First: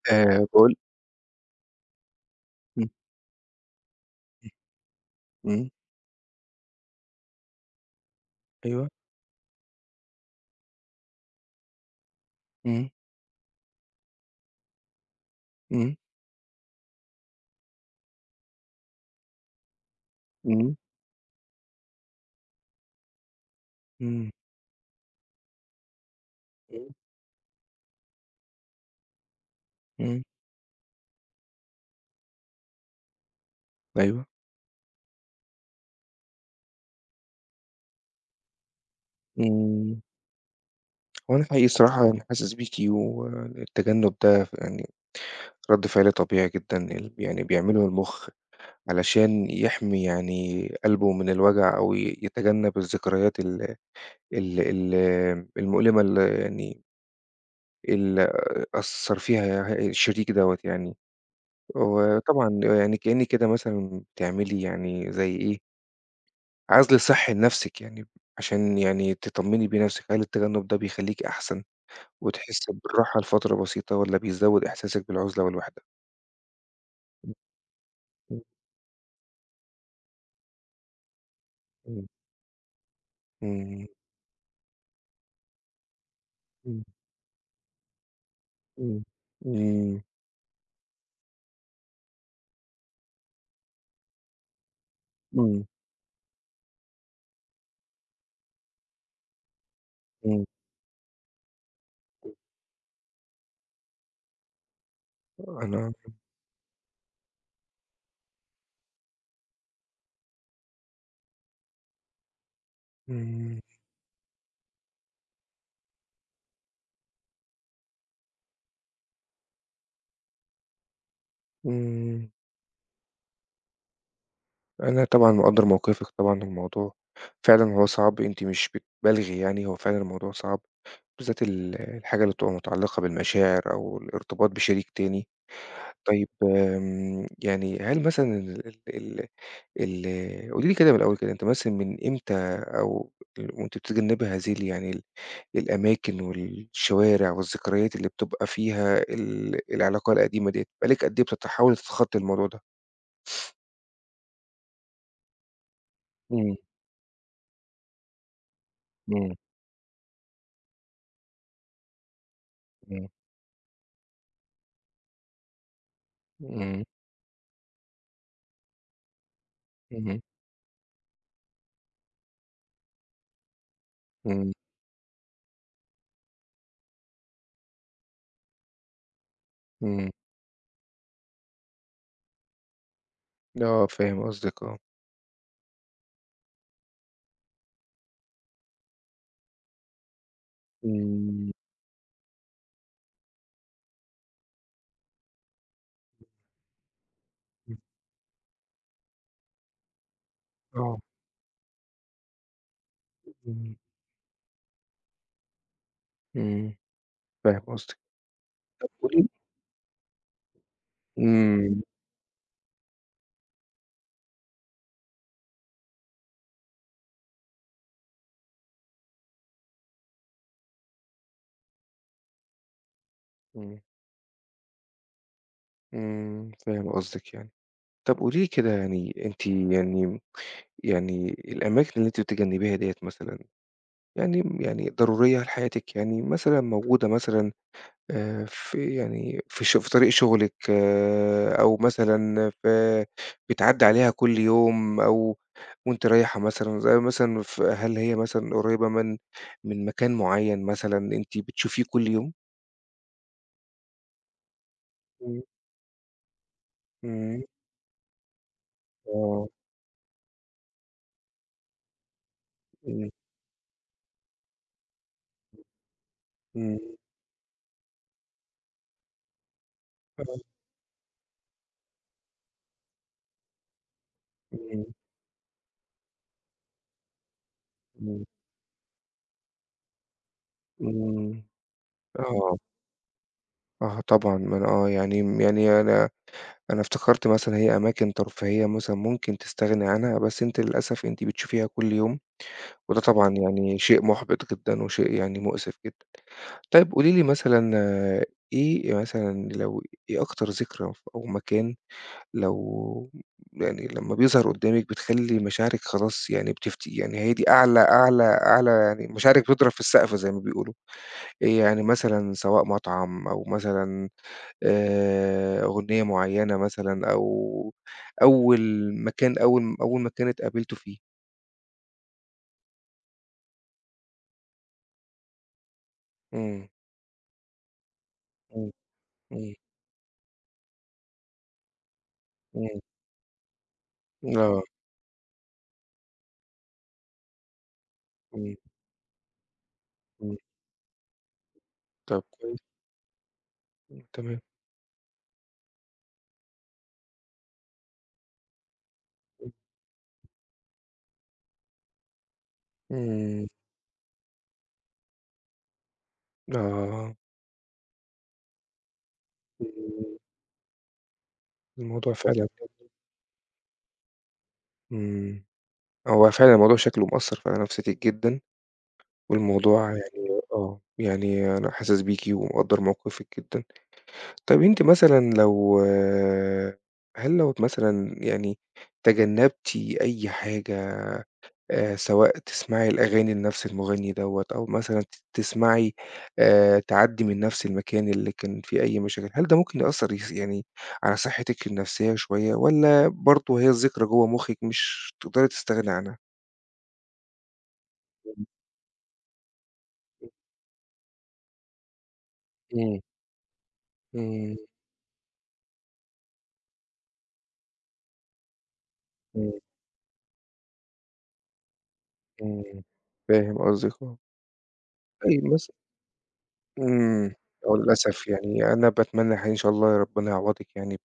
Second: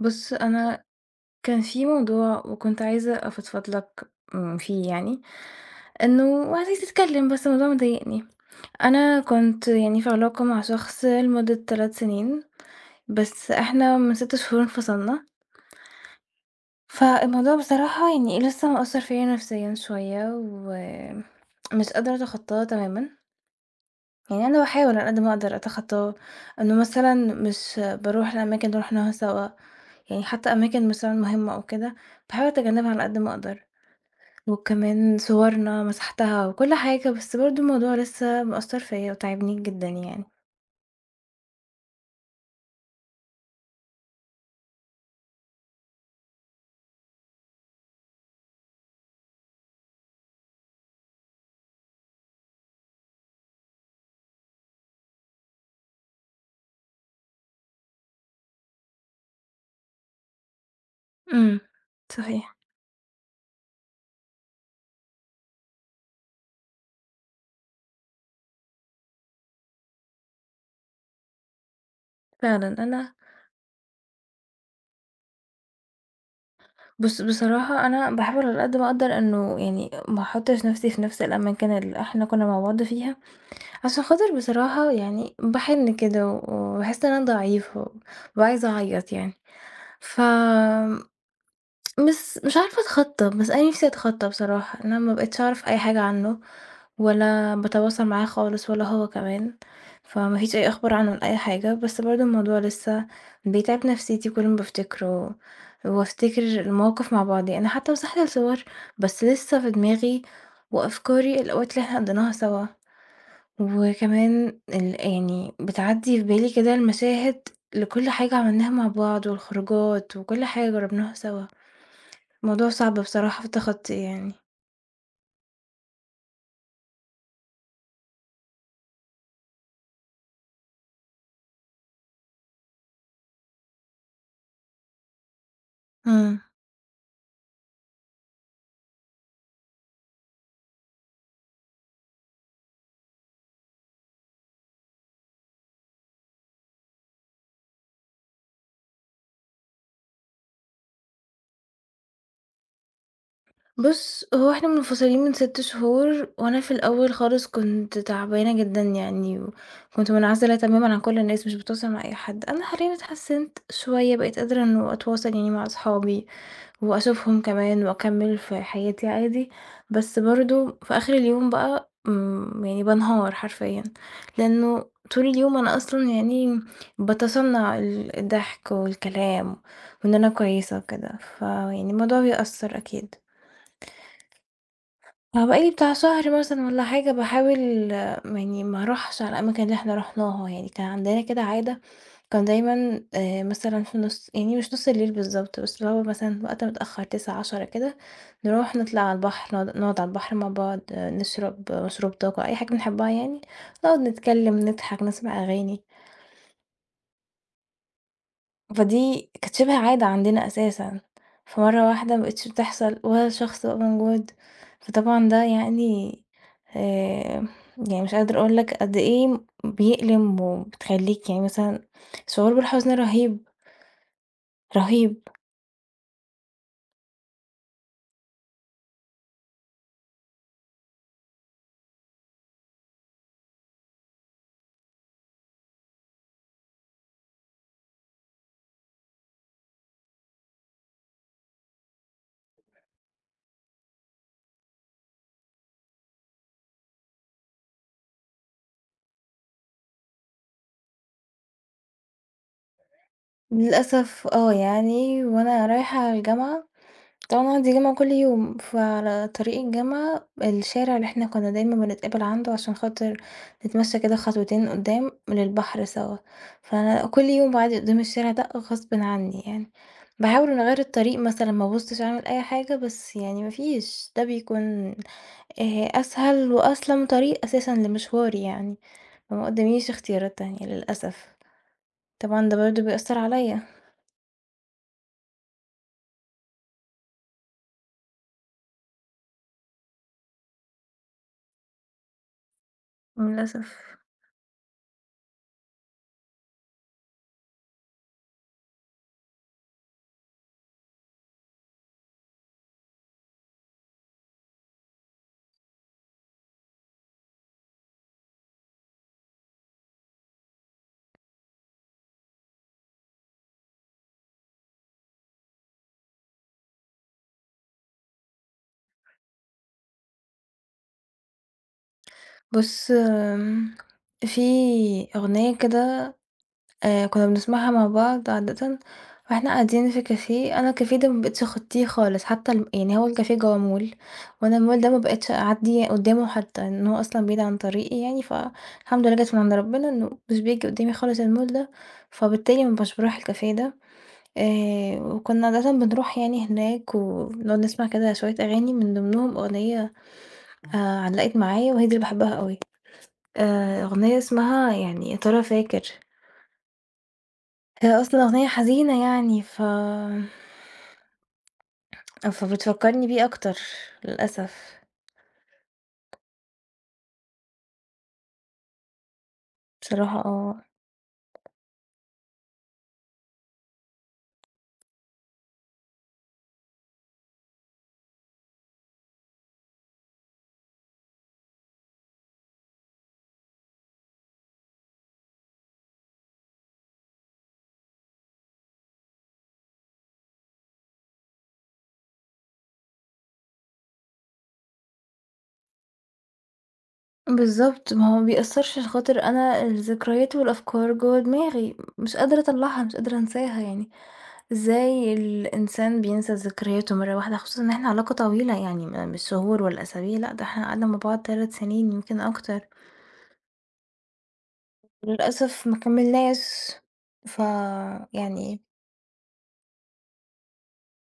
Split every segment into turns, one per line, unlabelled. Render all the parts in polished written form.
بُص،
باقول.
أنا كان في موضوع وكنت
إمم،
عايزة أفضفض لك فيه يعني،
إمم،
إنه عايزة أتكلم بس الموضوع مضايقني.
أيوه،
أنا كنت يعني في علاقة مع شخص لمدة 3 سنين،
إمم،
بس إحنا من 6 شهور انفصلنا،
إمم،
فالموضوع بصراحة يعني لسه مأثّر فيّا نفسيًا شوية
إمم،
ومش قادرة أتخطاه تمامًا.
إمم،
يعني أنا باحاول على قد ما أقدر أتخطاه، إنه
إمم،
مثلًا مش باروح الأماكن اللي رُحناها سوا،
إمم،
يعني حتى أماكن مثلًا مهمة أو كده، باحاول أتجنبها على قد ما أقدر،
أيوه،
وكمان صورنا مسحتها وكل حاجة، بس برضه الموضوع لسه مأثّر فيّا وتاعبني جدًا
إمم.
يعني.
هو أنا حقيقي الصراحة أنا حاسس بيكِ والتجنُّب ده يعني رَد فعل طبيعي جدًا، يعني بيعمله المُخ علشان يحمي يعني قلبه من الوجع أو يتجنَّب الذكريات ال ال ال المؤلمة يعني اللي أثّر فيها الشريك دوّة يعني.
إمم،
وطبعًا
صحيح
يعني كإنِّك كده مثلًا بتعملي يعني زي إيه عزل صحّي لنفسِك يعني، عشان يعني تطمني بيه نفسِك، هل التجنب ده بيخليكِ أحسن وتحسي
فعلًا. أنا
بالراحة لفترة بسيطة والّا بيزوّد إحساسِك بالعزلة والوحدة؟
بُص
إمم،
بصراحة أنا باحاول على قد ما أقدر إنه يعني ما أحطّش نَفْسي في نَفْس الأماكن
إمم،
اللي
إمم.
إحنا كُنّا مع بعض فيها،
إمم.
عشان خاطر بصراحة يعني باحِن كده
إمم،
وباحس إن أنا ضعيفة وبابقى عايزة
إمم.
أعيّط يعني.
إمم،
ف بس مش عارفة أتخطّى، بس أنا نِفْسي أتخطّى بصراحة، إن أنا ما بقيتش
إمم،
أعرف أي حاجة عنّه ولا باتواصل معاه خالص ولا هو كمان، فما
إمم.
فيش أي أخبار عنّه ولا أي حاجة، بس برضه الموضوع لسه بيتعب نَفْسيتي كل ما بافتكره
أنا
وأفتكر المواقف مع بعضيها، أنا حتّى مسحت الصور بس لسه في دماغي وأفكاري الأوقات اللي إحنا قضّيناها سوا
إمم،
وكمان يعني بتعدّي في بالي كده المشاهد لكل حاجة عملناها مع بعض والخروجات وكل حاجة جرّبناها سوا.
إمم.
موضوع صعب بصراحة في تخطّيه يعني.
أنا طبعًا مقدّر موقفِك طبعًا، الموضوع فعلًا هو صعب، أنتِ مش بتبالغي يعني، هو فعلًا الموضوع صعب، بالذات الحاجة اللي بتبقى متعلقة بالمشاعر أو الارتباط بشريك تاني. طيب
إمم.
يعني هل مثلًا ال ال ال ال قولي لي كده من الأول كده، أنتِ مثلًا من إمتى أو وأنتِ بتتجنبي هذه ال يعني ال الأماكن والشوارع والذكريات اللي بتبقى فيها العلاقة القديمة ديّة، بقى لِك قد إيه بتحاولي تتخطّي الموضوع ده؟
بُص، هو إحنا منفصلين من 6 شهور
إمم،
وأنا في الأول خالص كنت تعبانة جدًا
إمم،
يعني وكنت منعزلة تمامًا عن كل الناس، مش باتواصل مع أي حد. أنا حاليًا
إمم،
اتحسّنت شوية، بقيت قادرة إنه أتواصل يعني مع أصحابي،
إمم،
وأشوفهم كمان وأكمّل في حياتي عادي، بس
اهم،
برضه في آخر اليوم بقى يعني بانهار حرفيًا،
إمم،
لأنه طول اليوم أنا أصلًا يعني باتصنّع ال الضحك والكلام
إمم،
وإن أنا كويسة وكده، فيعني الموضوع بيأثّر أكيد.
آه، فاهم قصدِك آه،
هو بقى لي بتاع شهر مثلًا والّا حاجة باحاول يعني ما أروحش على الأماكن اللي إحنا رُحناها، يعني كان عندنا كده
إمم،
عادة كان دايمًا مثلًا في نُص يعني مش نُص الليل بالضبط، بس اللي هو مثلًا وقت متأخر 21:00، 22:00
إمم،
كده، نروح نطلع على البحر، نقعد نقعد على البحر مع بعض،
آه،
آه، نشرب آه، مشروب طاقة، أي حاجة بنحبها يعني،
إمم،
نقعد نتكلم، نضحك، نسمع أغاني.
إمم، فاهم قصدِك. طب قولي لي.
فدي كانت شِبه عادة عندنا أساسًا،
إمم،
فمرّة واحدة ما بقِتش بتحصل ولا شخص بقى موجود، فطبعًا ده يعني آآ، يعني مش قادرة أقول لك قد إيه بيألم وبتخلّيك يعني مثلًا شعور بالحزن رهيب،
إمم،
رهيب.
إمم. فاهم قصدِك يعني. طب قولي لي كده يعني أنتِ يعني الأماكن اللي أنتِ بتتجنبيها ديّة مثلًا، يعني ضرورية لحياتِك، يعني مثلًا موجودة مثلًا في يعني في طريق شغلِك آه، أو مثلًا في بتعدّي عليها كل يوم أو وأنتِ رايحة مثلًا، زي مثلًا هل هي مثلًا قريبة من مكان معيّن مثلًا أنتِ بتشوفيه كل يوم؟
للأسف آه، يعني
إمم،
وأنا رايحة الجامعة
إمم،
طبعًا عندي جامعة كل يوم، فعلى
آه،
طريق الجامعة الشارع اللي إحنا كنا دايمًا بنتقابل عنده عشان
إمم،
خاطر نتمشى كده خطوتين قدّام للبحر سوا،
إمم،
فأنا كل يوم باعدي قدّام الشارع ده غصبٍ عني يعني،
آه،
باحاول إني أغيّر الطريق مثلًا ما ابصش أعمل أي حاجة، بس يعني ما فيش، ده
إمم،
بيكون أسهل وأسلم طريق أساسًا
إمم،
لمشواري يعني، فما قدّاميش اختيارات تانية للأسف،
إمم،
طبعًا
آه.
ده برضه بيأثّر عليَّ
آه طبعًا، ما أنا آه، يعني يعني أنا افتكرت مثلًا هي أماكن ترفيهية مثلًا ممكن تستغني عنها، بس أنتِ للأسف أنتِ بتشوفيها كل يوم، وده طبعًا يعني
للأسف.
شيء مُحبِط جدًا وشيء يعني مؤسف جدًا. طيب قولي لي مثلًا آه، إيه مثلًا لو إيه أكتر ذكرى أو مكان لو يعني لمّا بيظهر قدّامِك بتخلّي مشاعرك خلاص يعني يعني هي دي أعلى أعلى أعلى يعني مشاعرِك بتضرب في السقف زي ما بيقولوا، يعني مثلًا سواء مطعم أو مثلًا أغنية معيّنة مثلًا أو أول أول مكان اتقابلتوا فيه.
بُص، في أغنية كده
إمم،
كنا بنسمعها مع بعض
إمم،
عادةً وإحنا
إمم،
قاعدين في كافيه، أنا الكافيه ده ما بقيتش أخطيه خالص، حتى يعني هو الكافيه جوّه مول،
إمم،
وأنا
آه،
المول ده ما بقيتش أعدّي قدّامه حتى، إن هو أصلًا بعيد عن طريقي يعني،
إمم،
فالحمد لله جات من عند ربنا إنه
إمم،
مش بييجي قدّامي خالص المول ده،
طب كويس،
فبالتالي ما بقاش باروح الكافيه ده،
إمم، تمام،
وكنا عادةً بنروح يعني هناك، وبنقعد نسمع كده شوية أغاني من ضمنهم أغنية علّقت معايا وهي دي اللي باحبها أوي.
إمم،
أغنية اسمها يعني يا ترى فاكر،
آه،
هي أصلًا أغنية حزينة يعني
إمم، الموضوع
آه،
فعلًا
فبتفكّرني بيه أكتر للأسف،
إمم. هو فعلًا الموضوع شكله مأثّر على نفسيتِك جدًا، والموضوع
بصراحة
يعني
آه،
آه، يعني أنا حاسس بيكِ ومقدّر موقفِك جدًا. طب أنتِ مثلًا لو آه، هل لو مثلًا يعني تجنّبتِ أي حاجة سواء تسمعي الأغاني لنفس المغني دوّة أو مثلًا تسمعي تعدّي من نفس المكان اللي كان فيه أي مشاكل، هل ده ممكن يأثّر يعني على صحتِك النفسية شوية والّا برضه هي الذكرى جوّه مخِّك مش تقدري تستغني عنها؟
بالضبط، ما هو ما بيأثّرش عشان خاطر أنا الذكريات والأفكار جوّه دماغي، مش قادرة أطلّعها، مش
إمم،
قادرة أنساها يعني،
إمم،
إزاي الإنسان بينسى ذكرياته مرّة واحدة، خصوصًا إن إحنا علاقة طويلة يعني مش
إمم،
شهور ولا أسابيع، لأ ده إحنا قعدنا مع بعض 3 سنين يمكن أكتر،
إمم. فاهم قصدِك آه. طيب
للأسف ما كمّلناش،
إمم.
ف
آه للأسف
يعني
يعني أنا باتمنى حقيقي إن شاء الله ربنا يعوضِك يعني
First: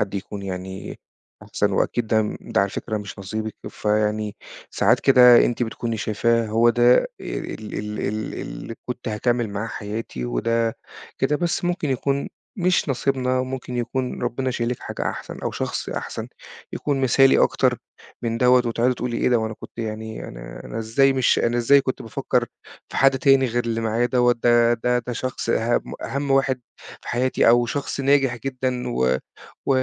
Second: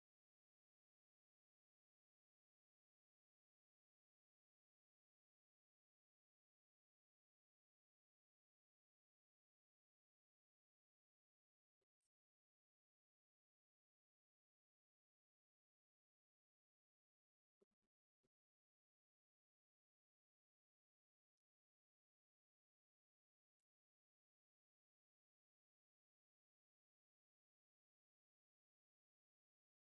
حد يكون يعني أحسن وأكيد ده على فكرة مش نصيبِك، فيعني ساعات كده أنتِ بتكوني شايفاه هو ده ال ال ال اللي كنت هاكمّل معاه حياتي وده كده، بس ممكن يكون مش نصيبنا، ممكن يكون ربنا شايل لِك حاجة أحسن أو شخص أحسن يكون مثالي أكتر من دوّة وتقعدي تقولي إيه ده وأنا كنت يعني أنا أنا إزاي مش أنا إزاي كنت بافكّر في حد تاني غير اللي معايا دوّة، ده شخص أهم واحد في حياتي أو شخص ناجح جدًا و و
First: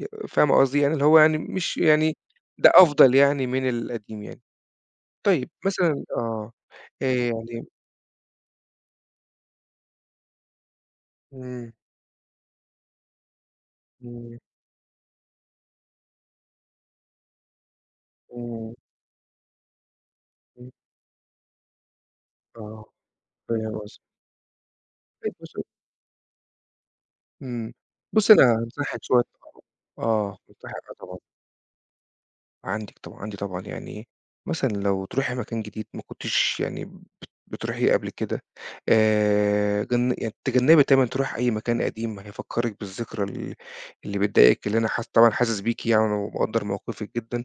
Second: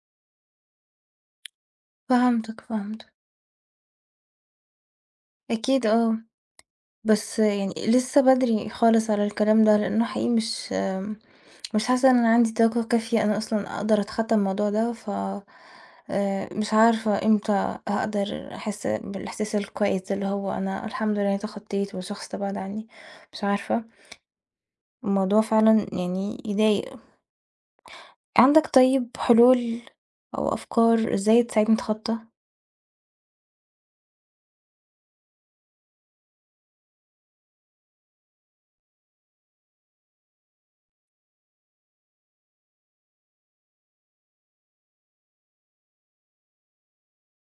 ي فاهمة قصدي؟ يعني اللي هو يعني مش يعني
فهمتك،
ده
فهمتك.
أفضل يعني من القديم يعني. طيب
أكيد
مثلًا
آه،
آه.
بس
يعني.
يعني لسه بدري خالص على الكلام ده، لأنه حقيقي مش
إمم،
مش حاسة إن أنا عندي طاقة كافية أنا أصلًا أقدر أتخطى
إمم،
الموضوع ده، مش عارفة إمتى هاقدر
إمم،
أحس بالإحساس الكويس ده، اللي هو
إمم.
أنا الحمد لله تخطيت والشخص ده بعد
آه،
عني، مش
فاهم
عارفة.
قصدك. طيب
الموضوع
بُصّي.
فعلًا يعني يضايق.
إمم. بُصّي أنا
عندك
هانصحِك
طيب
شوية. آه،
حلول
آه،
أو
هانصحِك آه
أفكار
طبعًا.
إزاي تساعدني أتخطى؟
عندِك طبعًا، عندي طبعًا، يعني مثلًا لو تروحي مكان جديد ما كنتيش يعني بتروحيه قبل كده، جن يعني تجنبي دايمًا تروحي أي مكان قديم هيفكّرِك بالذكرى اللي بتضايقِك، اللي أنا طبعًا حاسس بيكِ يعني ومقدّر موقفِك جدًا،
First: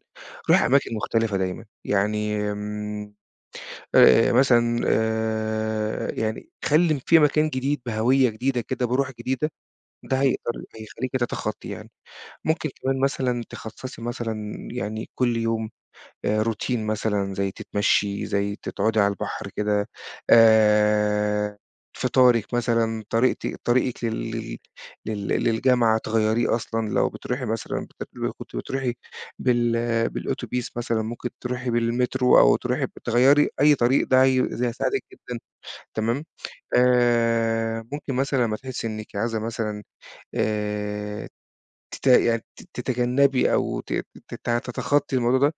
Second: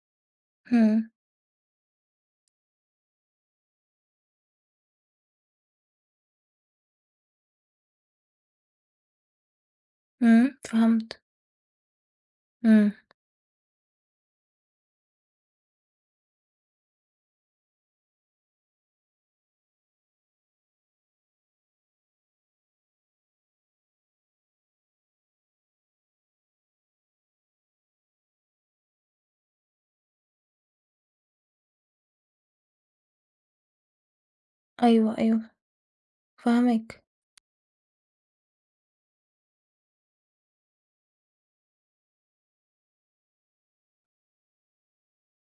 روحي أماكن
إمم،
مختلفة دايمًا، يعني مثلًا يعني خلّي في مكان جديد بهوية جديدة كده، بروح جديدة، ده
إمم،
هيخلّيكِ
فهمت،
تتخطّي يعني. ممكن
إمم،
كمان مثلًا تخصّصي مثلًا يعني كل يوم روتين مثلًا زي تتمشّي، زي تقعدي على البحر كده، آآ فطارِك مثلًا، طريقِك لل لل لل للجامعة تغيّريه أصلًا لو بتروحي مثلًا لو كنتِ بتروحي بال بالأوتوبيس مثلًا، ممكن تروحي بالمترو أو تروحي تغيّري أي طريق ده ده هيساعدِك
أيوه،
جدًا.
أيوه،
تمام.
فاهماك.
ممكن مثلًا لمّا تحسّي إنِّك عايزة مثلًا آآ تت يعني تتجنّبي أو ت ت تتخطّي الموضوع ده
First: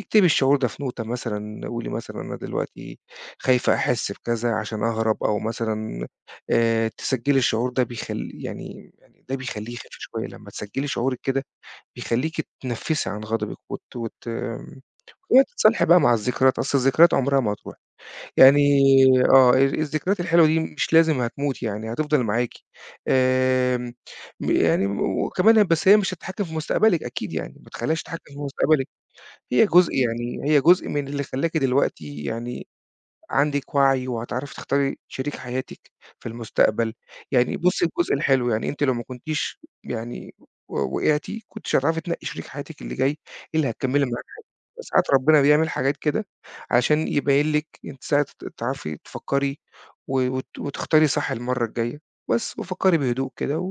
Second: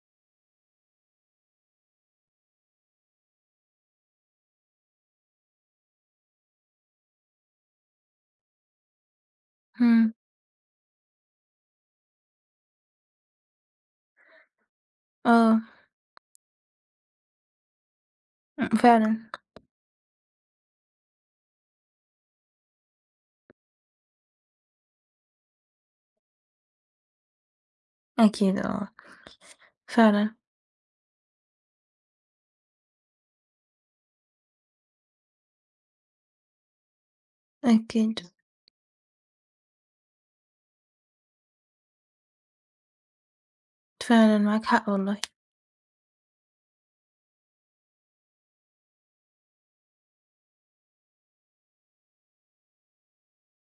اكتبي الشعور ده في نوتة مثلًا، قولي مثلًا أنا دلوقتي خايفة أحس بكذا عشان أهرب، أو مثلًا تسجّلي الشعور ده يعني ده بيخلّيه يخف
إمم،
شوية، لمّا تسجّلي شعورِك كده بيخلّيكِ تتنفّسي عن غضبِك وت وت
آه،
وتتصالحي بقى مع الذكريات، أصل الذكريات عمرها ما هتروح، يعني
إمم، فعلًا،
آه، الذكريات الحلوة دي مش لازم هتموت يعني، هتفضل معاكِ، آمم، يعني وكمان بس هي مش هتتحكم في مستقبلِك أكيد يعني، ما تخلّيهاش تتحكم في
أكيد
مستقبلِك.
آه، فعلًا،
هي جزء من اللي خلّاكِ دلوقتي يعني عندِك وعي وهتعرفي تختاري شريك حياتِك في المستقبل، يعني بُصّي الجزء
أكيد،
الحلو، يعني أنتِ لو ما كنتيش يعني وقعتِ كنتيش هتعرفي تنقّي شريك حياتِك اللي جاي، إيه اللي هتكمّلي معاه،
فعلًا معاك
بس
حق
ساعات
والله،
ربنا بيعمل حاجات كده علشان يبيّن لِك أنتِ ساعة تعرفي تفكّري و وت وتختاري صح المَرّة الجاية، بس وفكّري بهدوء كده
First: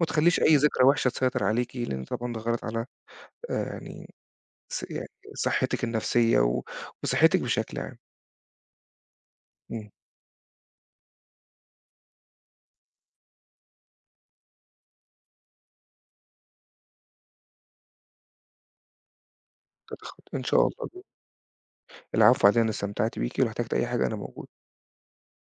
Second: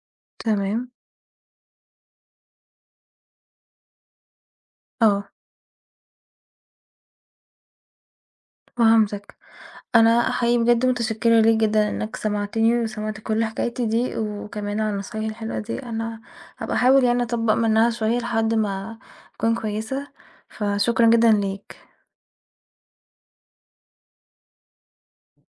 وما تخلّيش أي ذكرى
تمام،
وحشة تسيطر عليكِ، لإن طبعًا ده غلط على يعني يعني
آه،
صحتِك النفسية وصحتِك بشكل عام.
فهمتك،
إمم،
أنا حقيقي بجد متشكرة ليك جدًا إنك سمعتني وسمعت كل حكايتي دي، وكمان على النصايح الحلوة دي، أنا هابقى أحاول يعني أطبّق منها شوية لحد ما أكون كويسة،
إن شاء الله.
فشكرًا جدًا ليك.
العفو على إيه، أنا استمتعت بيكِ، ولو احتجتِ أي حاجة أنا موجود.